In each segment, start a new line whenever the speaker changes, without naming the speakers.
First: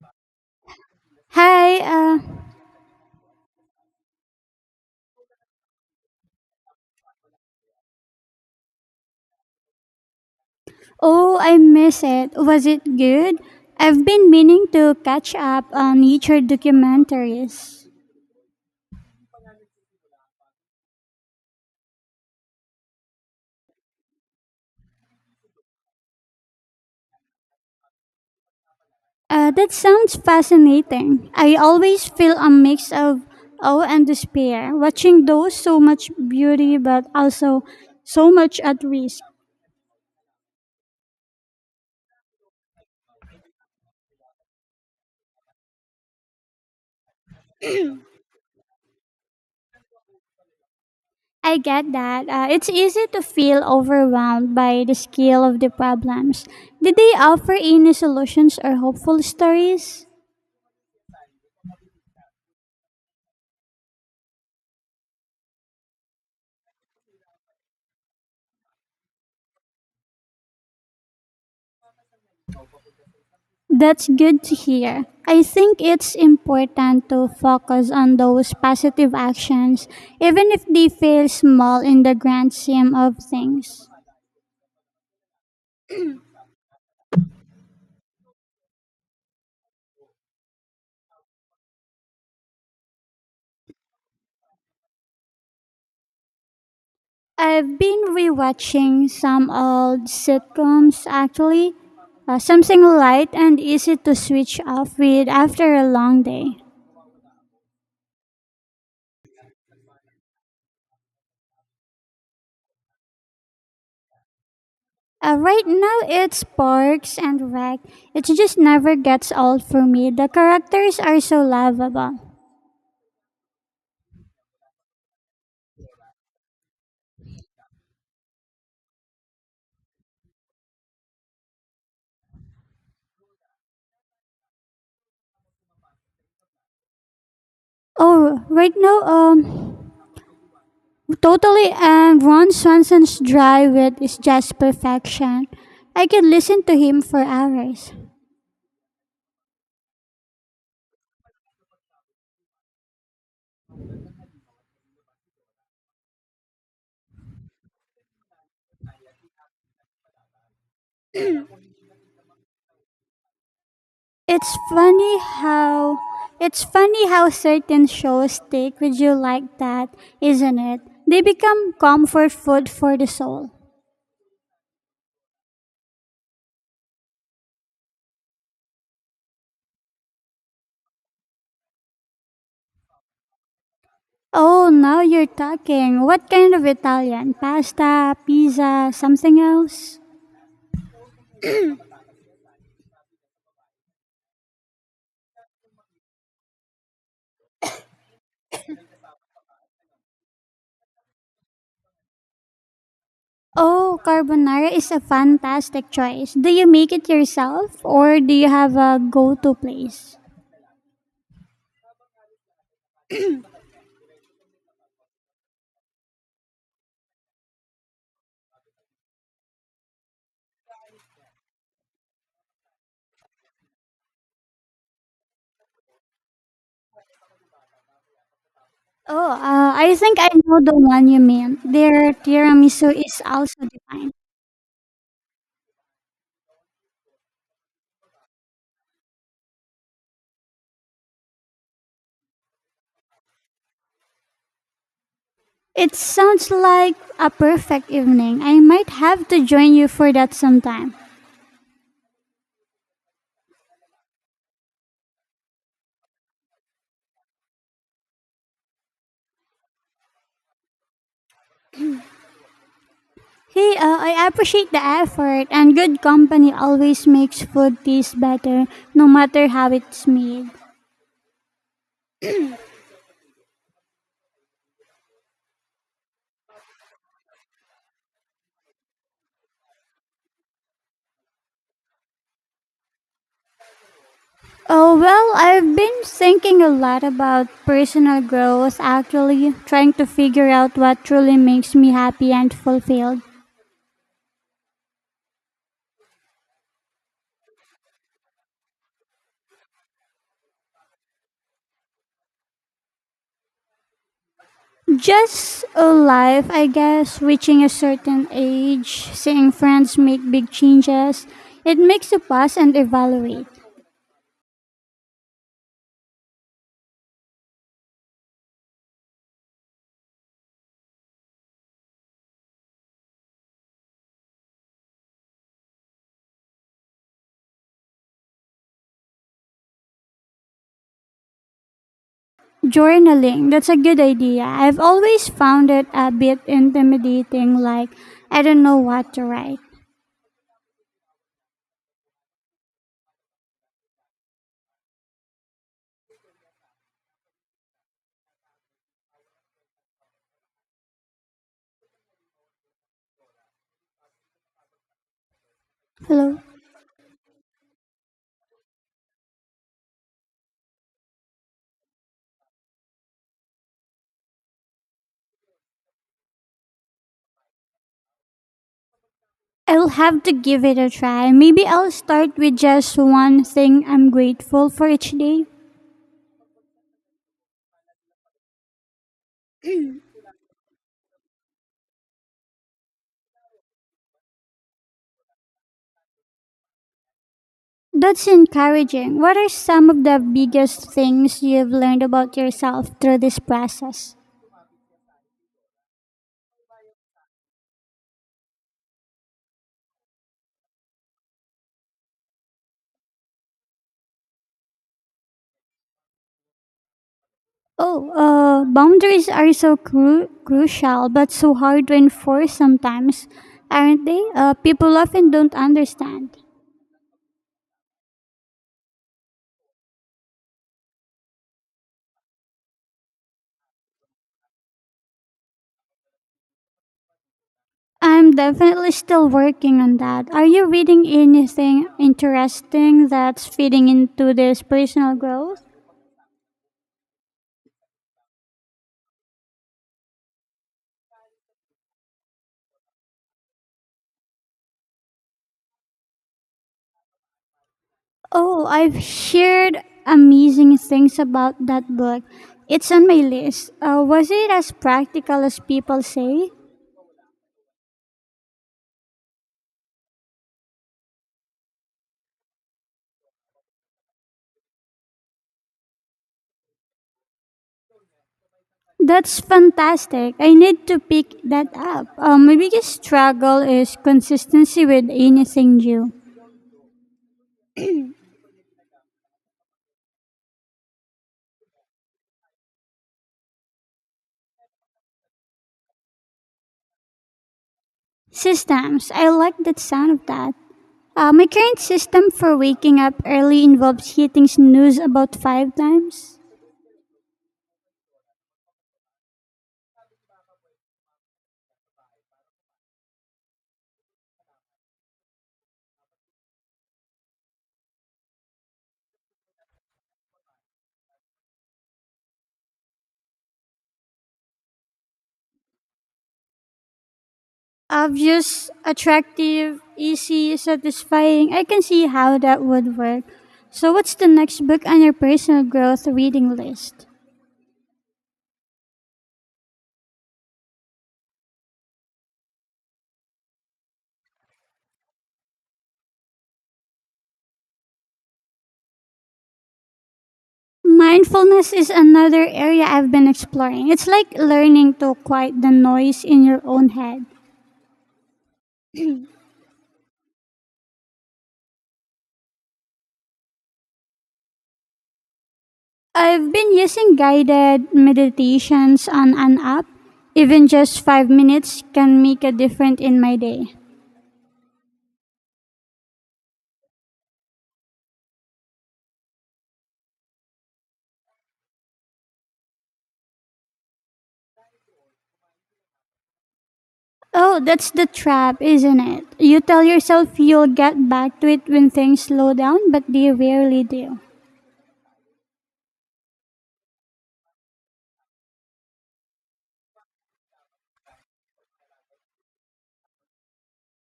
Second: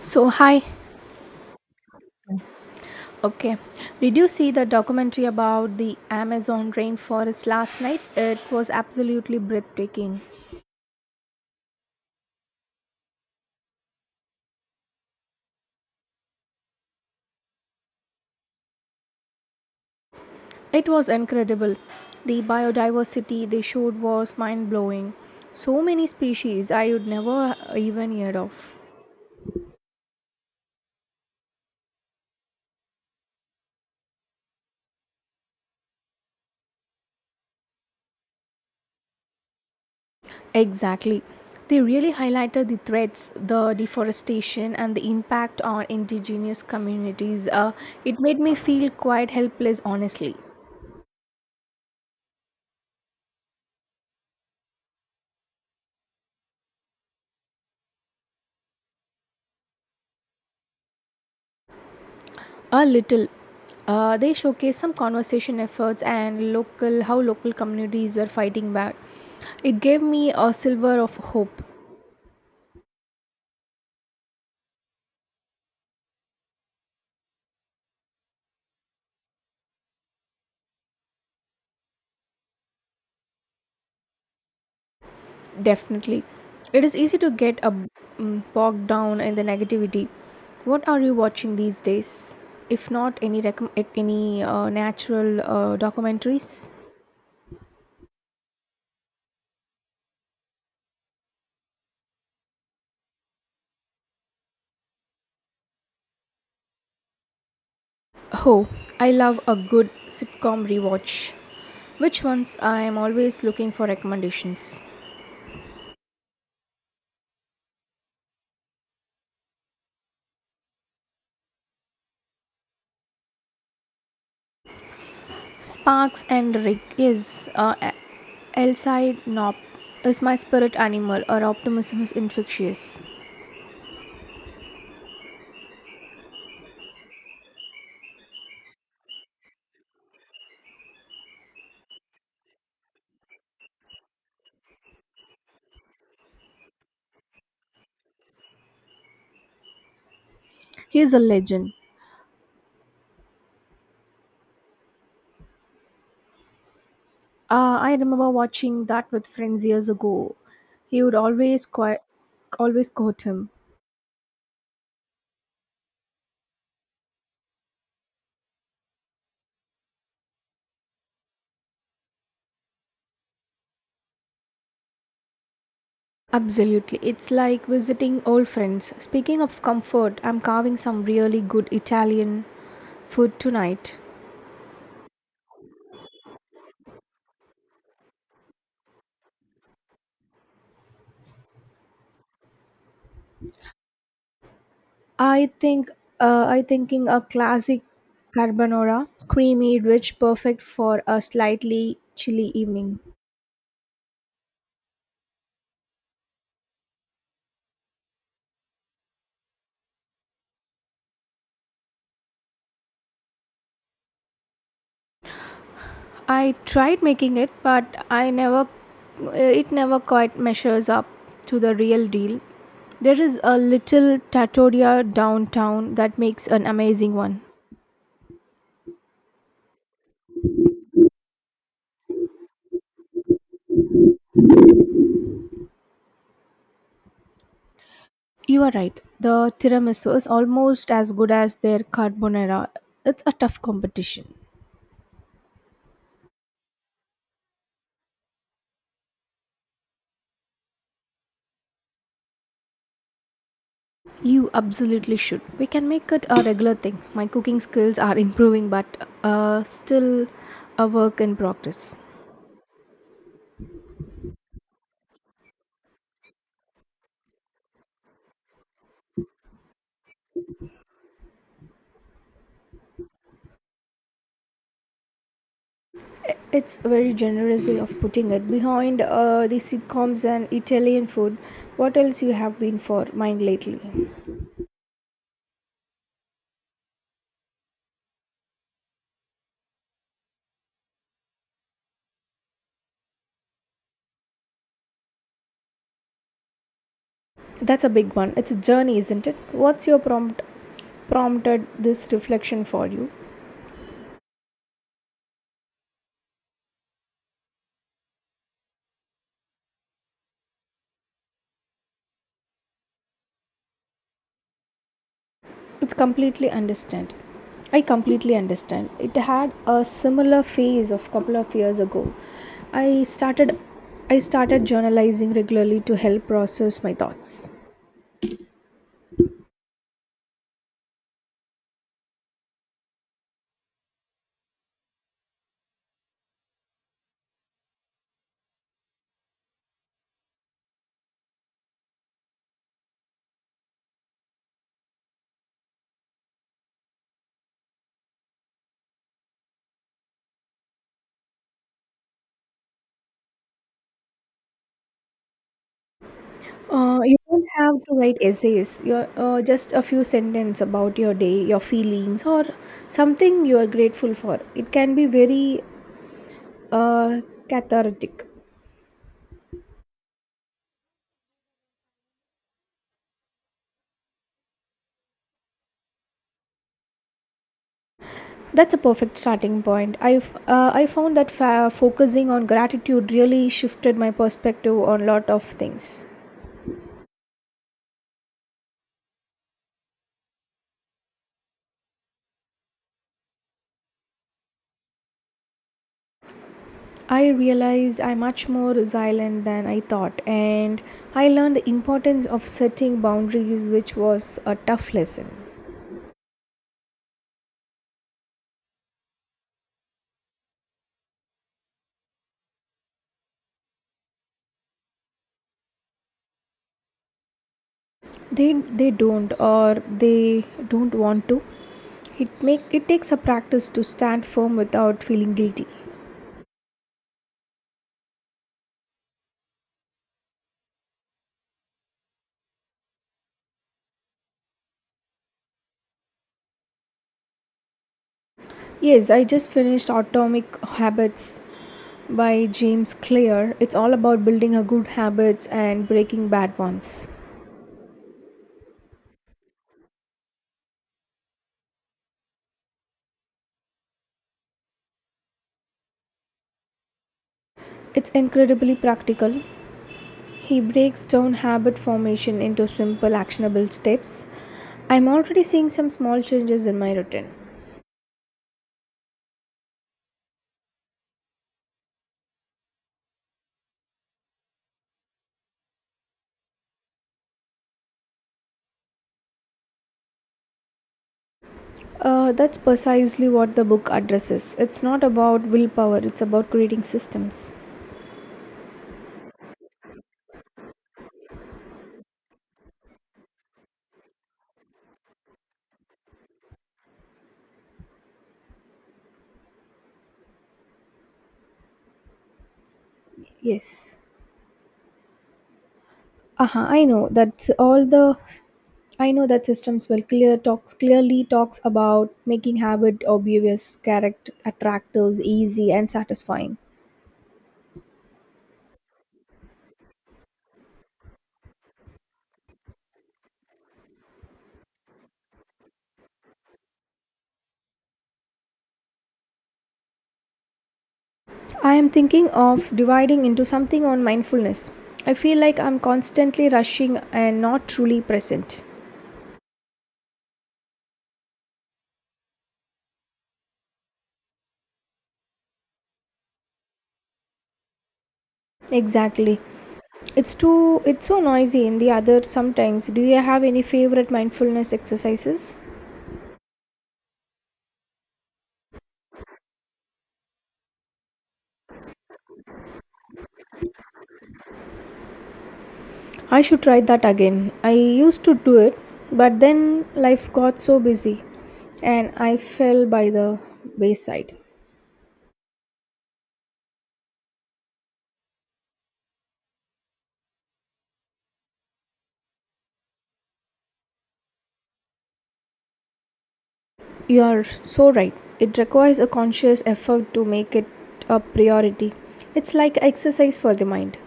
So, hi.
Hi,
Okay. Did you see the documentary about the Amazon rainforest last night? It was absolutely breathtaking.
oh, I miss it. Was it good? I've been meaning to catch up on nature documentaries.
It was incredible. The biodiversity they showed was mind blowing. So many species I would never even heard of.
That sounds fascinating. I always feel a mix of awe and despair watching those, so much beauty but also so much at risk.
Exactly. They really highlighted the threats, the deforestation, and the impact on indigenous communities. It made me feel quite helpless, honestly.
I get that. It's easy to feel overwhelmed by the scale of the problems. Did they offer any solutions or hopeful stories?
A little. They showcase some conversation efforts and local how local communities were fighting back. It gave me a silver of hope.
That's good to hear. I think it's important to focus on those positive actions, even if they feel small in the grand scheme of things.
Definitely, it is easy to bogged down in the negativity. What are you watching these days? If not any any natural documentaries?
I've been rewatching some old sitcoms actually, something light and easy to switch off with after a long day.
Oh, I love a good sitcom rewatch. Which ones? I am always looking for recommendations.
Right now, it's Parks and Rec. It just never gets old for me. The characters are so lovable.
Sparks and Rig is Elside Nop is my spirit animal or optimism is infectious.
Oh, right now, totally, and Ron Swanson's dry wit is just perfection. I can listen to him for hours.
He is a legend. I remember watching that with friends years ago. He would always quote him.
It's funny how it's funny how certain shows stick with you like that, isn't it? They become comfort food for the soul.
Absolutely. It's like visiting old friends. Speaking of comfort, I'm carving some really good Italian food tonight.
Oh, now you're talking. What kind of Italian? Pasta, pizza, something else?
I think I thinking a classic carbonara, creamy, rich, perfect for a slightly chilly evening.
Oh, carbonara is a fantastic choice. Do you make it yourself or do you have a go-to place?
I tried making it, but I never it never quite measures up to the real deal. There is a little trattoria downtown that makes an amazing one.
Oh, I think I know the one you mean. Their tiramisu is also divine.
You are right. The tiramisu is almost as good as their carbonara. It's a tough competition.
It sounds like a perfect evening. I might have to join you for that sometime.
You absolutely should. We can make it a regular thing. My cooking skills are improving, but still a work in progress.
Hey, I appreciate the effort, and good company always makes food taste better, no matter how it's made.
It's a very generous way of putting it. Behind the sitcoms and Italian food, what else you have been for mind lately?
Oh, well, I've been thinking a lot about personal growth, actually, trying to figure out what truly makes me happy and fulfilled.
That's a big one. It's a journey, isn't it? What's your prompt prompted this reflection for you?
Just a life, I guess, reaching a certain age, seeing friends make big changes. It makes you pause and evaluate.
It's completely understand. I completely understand. It had a similar phase of couple of years ago. I started I started journalizing regularly to help process my thoughts.
Journaling, that's a good idea. I've always found it a bit intimidating, like I don't know what to write. Hello?
You don't have to write essays. You're just a few sentences about your day, your feelings, or something you are grateful for. It can be very uh, cathartic.
I'll have to give it a try. Maybe I'll start with just one thing I'm grateful for each day.
That's a perfect starting point. I found that focusing on gratitude really shifted my perspective on a lot of things.
That's encouraging. What are some of the biggest things you've learned about yourself through this process?
I realized I'm much more resilient than I thought, and I learned the importance of setting boundaries, which was a tough lesson.
Oh, boundaries are so crucial but so hard to enforce sometimes, aren't they? People often don't understand.
They they don't, or they don't want to. It takes a practice to stand firm without feeling guilty.
I'm definitely still working on that. Are you reading anything interesting that's feeding into this personal growth?
Yes, I just finished Atomic Habits by James Clear. It's all about building a good habits and breaking bad ones.
Oh, I've heard amazing things about that book. It's on my list. Was it as practical as people say?
It's incredibly practical. He breaks down habit formation into simple actionable steps. I'm already seeing some small changes in my routine.
That's fantastic. I need to pick that up. My biggest struggle is consistency with anything new.
That's precisely what the book addresses. It's not about willpower, it's about creating systems.
Systems. I like that sound of that. My current system for waking up early involves hitting snooze about five times.
Yes, uh-huh, I know that systems will clear talks clearly talks about making habit obvious character attractive easy and satisfying.
Obvious, attractive, easy, satisfying. I can see how that would work. So, what's the next book on your personal growth reading list?
I am thinking of dividing into something on mindfulness. I feel like I'm constantly rushing and not truly present.
Mindfulness is another area I've been exploring. It's like learning to quiet the noise in your own head.
Exactly. It's so noisy in the other sometimes. Do you have any favorite mindfulness exercises?
I've been using guided meditations on an app. Even just 5 minutes can make a difference in my day.
I should try that again. I used to do it, but then life got so busy and I fell by the wayside.
Oh, that's the trap, isn't it? You tell yourself you'll get back to it when things slow down, but they rarely do.
You are so right. It requires a conscious effort to make it a priority. It's like exercise for the mind.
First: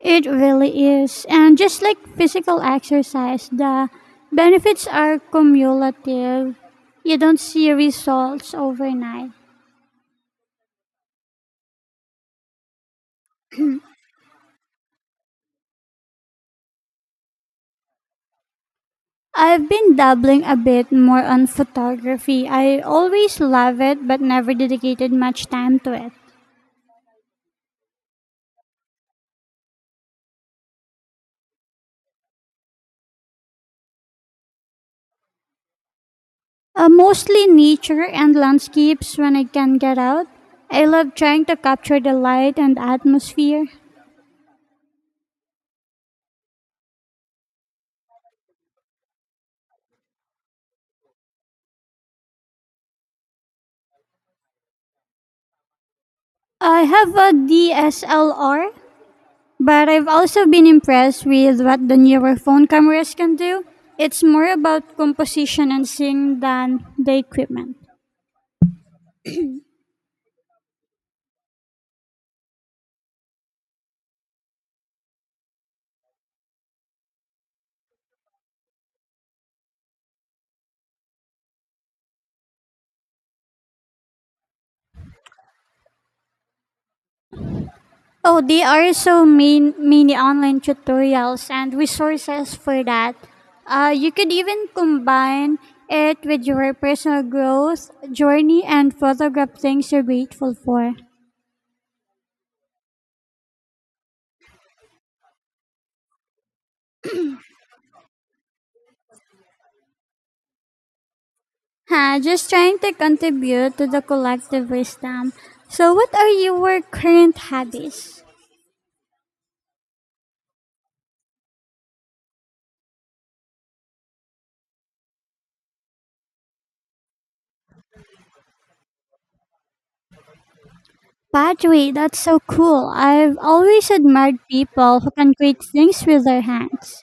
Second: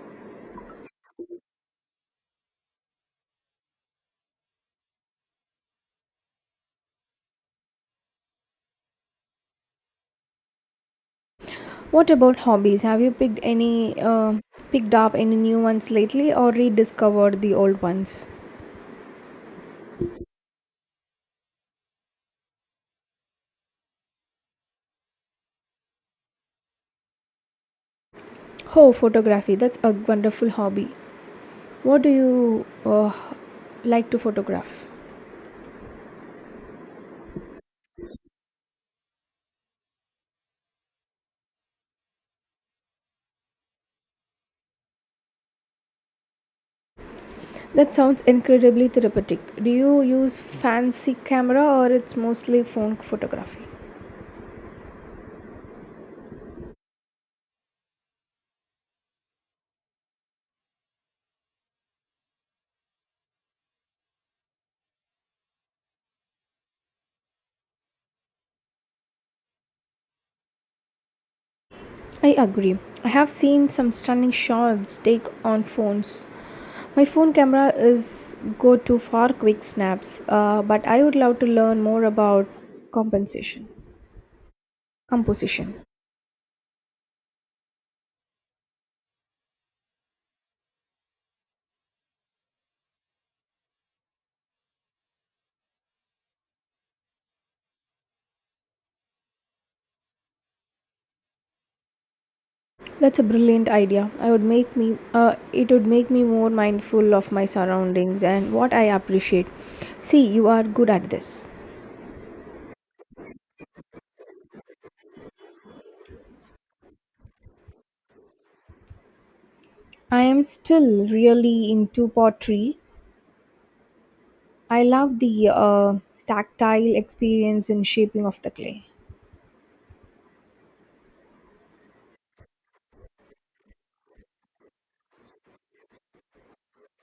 It really is. And just like physical exercise, the benefits are cumulative. You don't see results overnight.
What about hobbies? Have you picked up any new ones lately or rediscovered the old ones?
I've been dabbling a bit more on photography. I always love it, but never dedicated much time to it.
Oh, photography. That's a wonderful hobby. What do you like to photograph?
Mostly nature and landscapes when I can get out. I love trying to capture the light and atmosphere.
That sounds incredibly therapeutic. Do you use fancy camera or it's mostly phone photography?
I have a DSLR, but I've also been impressed with what the newer phone cameras can do. It's more about composition and seeing than the equipment.
I agree. I have seen some stunning shots take on phones. My phone camera is go to for quick snaps, but I would love to learn more about compensation composition.
Oh, there are so many online tutorials and resources for that. You could even combine it with your personal growth journey and photograph things you're grateful for.
That's a brilliant idea. I would make me It would make me more mindful of my surroundings and what I appreciate. See, you are good at this.
Huh, just trying to contribute to the collective wisdom. So, what are your current hobbies?
I am still really into pottery. I love the tactile experience in shaping of the clay.
Pottery, that's so cool. I've always admired people who can create things with their hands.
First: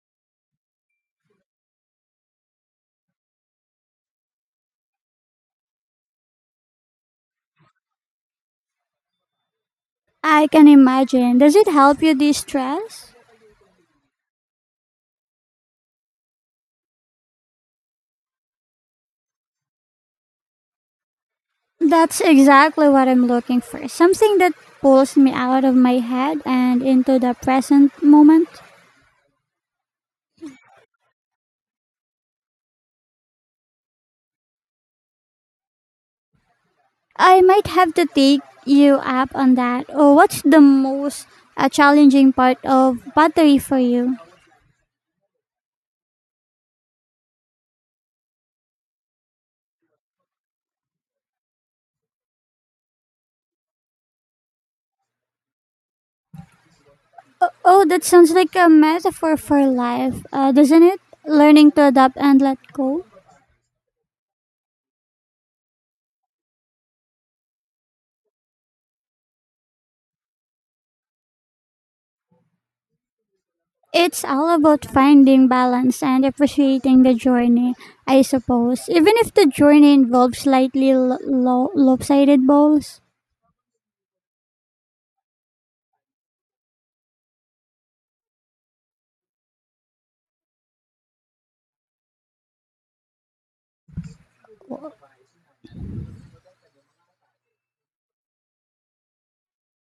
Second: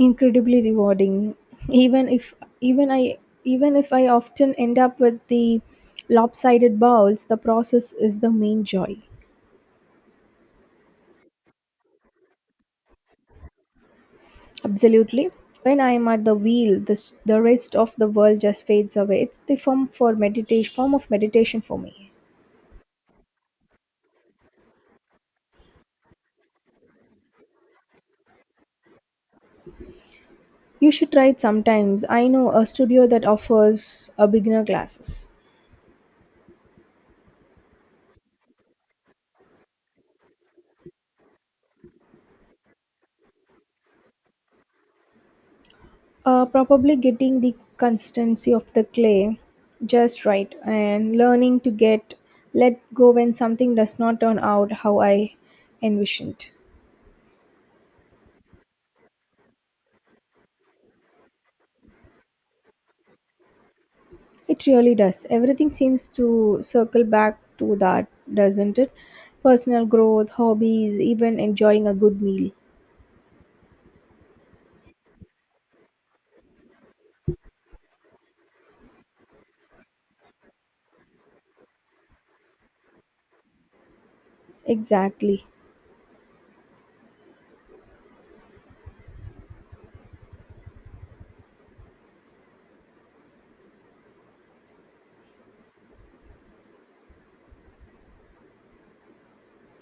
Incredibly rewarding, even if even I even if I often end up with the lopsided bowls. The process is the main joy.
I can imagine. Does it help you de stress?
Absolutely. When I am at the wheel, this, the rest of the world just fades away. It's the form of meditation for me.
That's exactly what I'm looking for. Something that pulls me out of my head and into the present moment.
You should try it sometimes. I know a studio that offers a beginner classes.
I might have to take you up on that. Oh, what's the most challenging part of pottery for you?
Probably getting the consistency of the clay just right and learning to get let go when something does not turn out how I envisioned.
Oh, that sounds like a metaphor for life, doesn't it? Learning to adapt and let go.
It really does. Everything seems to circle back to that, doesn't it? Personal growth, hobbies, even enjoying a good meal.
It's all about finding balance and appreciating the journey, I suppose. Even if the journey involves slightly lopsided balls.
Exactly.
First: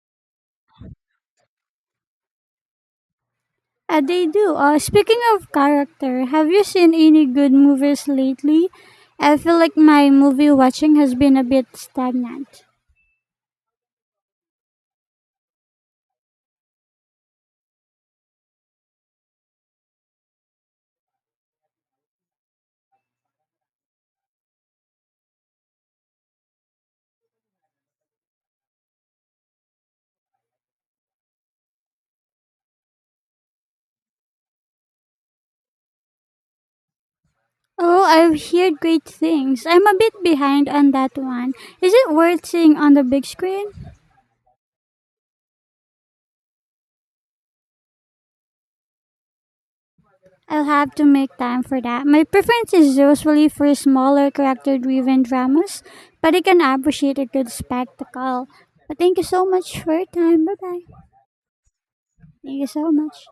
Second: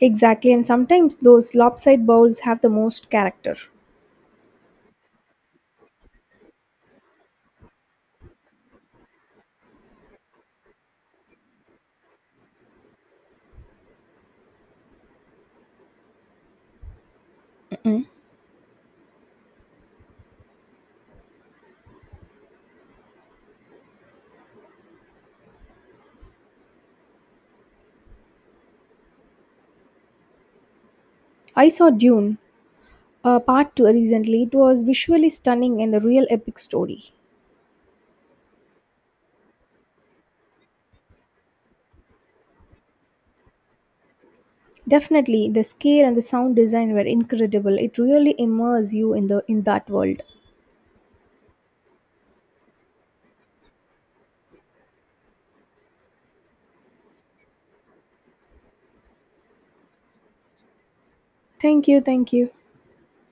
Exactly. And sometimes those lopsided bowls have the most character.
They do. Speaking of character, have you seen any good movies lately? I feel like my movie watching has been a bit stagnant.
Mm-mm. I saw Dune, part 2 recently. It was visually stunning and a real epic story.
Oh, I've heard great things. I'm a bit behind on that one. Is it worth seeing on the big screen?
Definitely, the scale and the sound design were incredible. It really immerses you in the in that world.
I'll have to make time for that. My preference is usually for smaller character driven dramas, but I can appreciate a good spectacle. But thank you so much for your time. Bye bye.
Thank you, thank you.
Thank you so much.